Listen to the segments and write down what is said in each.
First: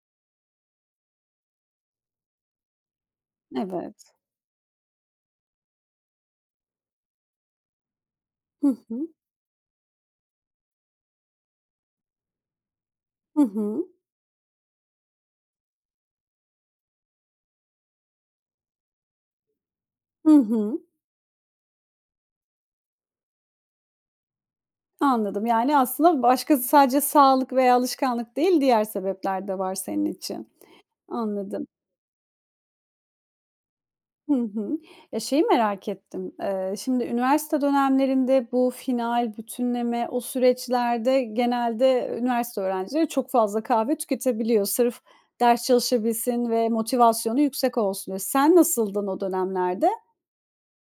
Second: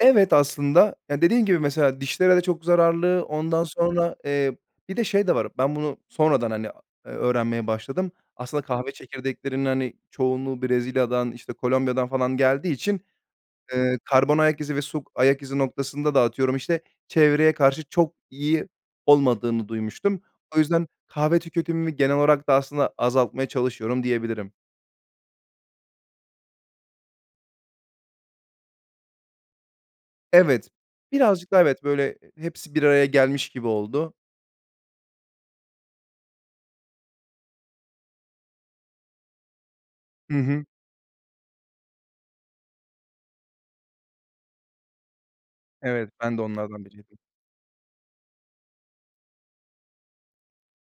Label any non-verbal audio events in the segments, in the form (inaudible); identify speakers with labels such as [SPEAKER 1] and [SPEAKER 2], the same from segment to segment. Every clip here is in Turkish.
[SPEAKER 1] Evet, aslında, ya, dediğin gibi mesela dişlere de çok zararlı. Ondan
[SPEAKER 2] Evet.
[SPEAKER 1] sonra, eee, bir de şey de var, ben bunu sonradan, hani, aaa, eee, öğrenmeye başladım. Aslında
[SPEAKER 2] Hı
[SPEAKER 1] kahve
[SPEAKER 2] hı.
[SPEAKER 1] çekirdeklerinin, hani, çoğunluğu Brezilya'dan, işte, Kolombiya'dan falan geldiği için,
[SPEAKER 2] Hı hı.
[SPEAKER 1] eee, karbon ayak izi ve su ayak izi noktasında da atıyorum, işte, çevreye karşı çok iyi olmadığını duymuştum.
[SPEAKER 2] Hı
[SPEAKER 1] O
[SPEAKER 2] hı.
[SPEAKER 1] yüzden kahve tüketimimi genel olarak da aslında azaltmaya çalışıyorum diyebilirim.
[SPEAKER 2] Anladım. Yani aslında başkası sadece sağlık veya alışkanlık değil, diğer sebepler de var senin için.
[SPEAKER 1] Evet, birazcık daha
[SPEAKER 2] Anladım.
[SPEAKER 1] evet, böyle, e hepsi bir araya gelmiş gibi oldu.
[SPEAKER 2] Hı hı. Eee, şeyi merak ettim. Eee, şimdi üniversite dönemlerinde bu final, bütünleme, o
[SPEAKER 1] Hı hı.
[SPEAKER 2] süreçlerde genelde üniversite öğrencileri çok fazla kahve tüketebiliyor. Sırf ders
[SPEAKER 1] Evet, ben de
[SPEAKER 2] çalışabilsin ve
[SPEAKER 1] onlardan biriydim.
[SPEAKER 2] motivasyonu yüksek olsun diye. Sen nasıldın o dönemlerde?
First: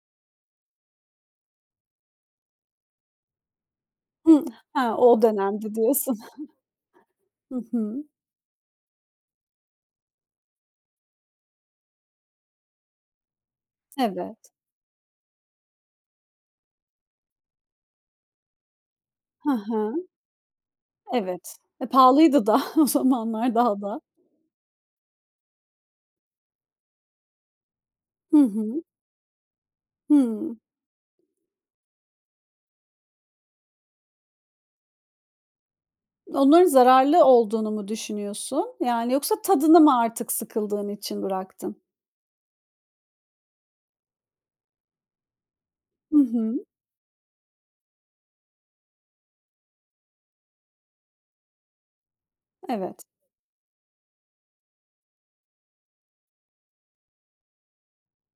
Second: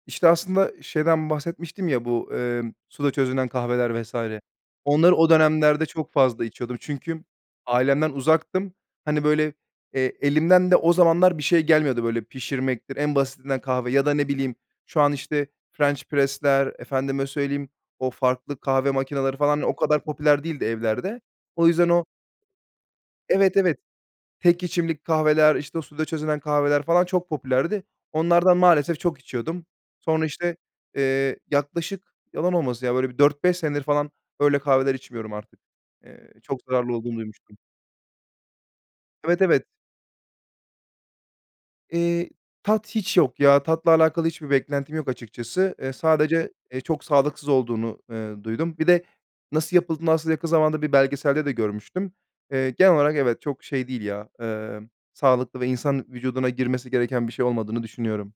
[SPEAKER 1] İşte, aslında şeyden bahsetmiştim ya, bu, emm, suda çözünen kahveler vs.
[SPEAKER 2] Hımm, he, o
[SPEAKER 1] Onları
[SPEAKER 2] o
[SPEAKER 1] o
[SPEAKER 2] dönemdi
[SPEAKER 1] dönemlerde çok
[SPEAKER 2] diyorsun.
[SPEAKER 1] fazla içiyordum. Çünkü
[SPEAKER 2] (chuckles) Hı hı.
[SPEAKER 1] ailemden uzaktım. Hani, böyle, eee, elimden de o zamanlar bir şey gelmiyordu. Böyle, pişirmektir, en basitinden kahve ya da, ne
[SPEAKER 2] Evet.
[SPEAKER 1] bileyim, şu an, işte, French Press'ler, efendime söyleyeyim, o farklı kahve makineleri
[SPEAKER 2] He
[SPEAKER 1] falan o
[SPEAKER 2] he.
[SPEAKER 1] kadar popüler değildi evlerde.
[SPEAKER 2] Evet.
[SPEAKER 1] O
[SPEAKER 2] E,
[SPEAKER 1] yüzden o
[SPEAKER 2] pahalıydı da o zamanlar
[SPEAKER 1] Evet, evet,
[SPEAKER 2] daha da.
[SPEAKER 1] tek içimlik kahveler, işte, o suda çözünen kahveler falan çok popülerdi.
[SPEAKER 2] Hı
[SPEAKER 1] Onlardan
[SPEAKER 2] hı.
[SPEAKER 1] maalesef çok içiyordum. Sonra,
[SPEAKER 2] Hıı.
[SPEAKER 1] işte, eee, yaklaşık yalan olmasın ya, böyle bir 4-5 senedir falan öyle kahveler içmiyorum artık. Eee, çok
[SPEAKER 2] Onların
[SPEAKER 1] zararlı olduğunu
[SPEAKER 2] zararlı
[SPEAKER 1] duymuştum.
[SPEAKER 2] olduğunu mu düşünüyorsun? Yani, yoksa
[SPEAKER 1] Evet, evet.
[SPEAKER 2] tadını mı artık sıkıldığın için bıraktın?
[SPEAKER 1] Eee, tat hiç yok ya. Tatla alakalı hiçbir beklentim yok açıkçası. Eee,
[SPEAKER 2] Hı
[SPEAKER 1] sadece,
[SPEAKER 2] hı.
[SPEAKER 1] eee, çok sağlıksız olduğunu, ııı, duydum. Bir de nasıl yapıldığını aslında yakın zamanda bir belgeselde de görmüştüm. Eee, genel
[SPEAKER 2] Evet.
[SPEAKER 1] olarak evet, çok şey değil ya, emm, sağlıklı ve insan vücuduna girmesi gereken bir şey olmadığını düşünüyorum.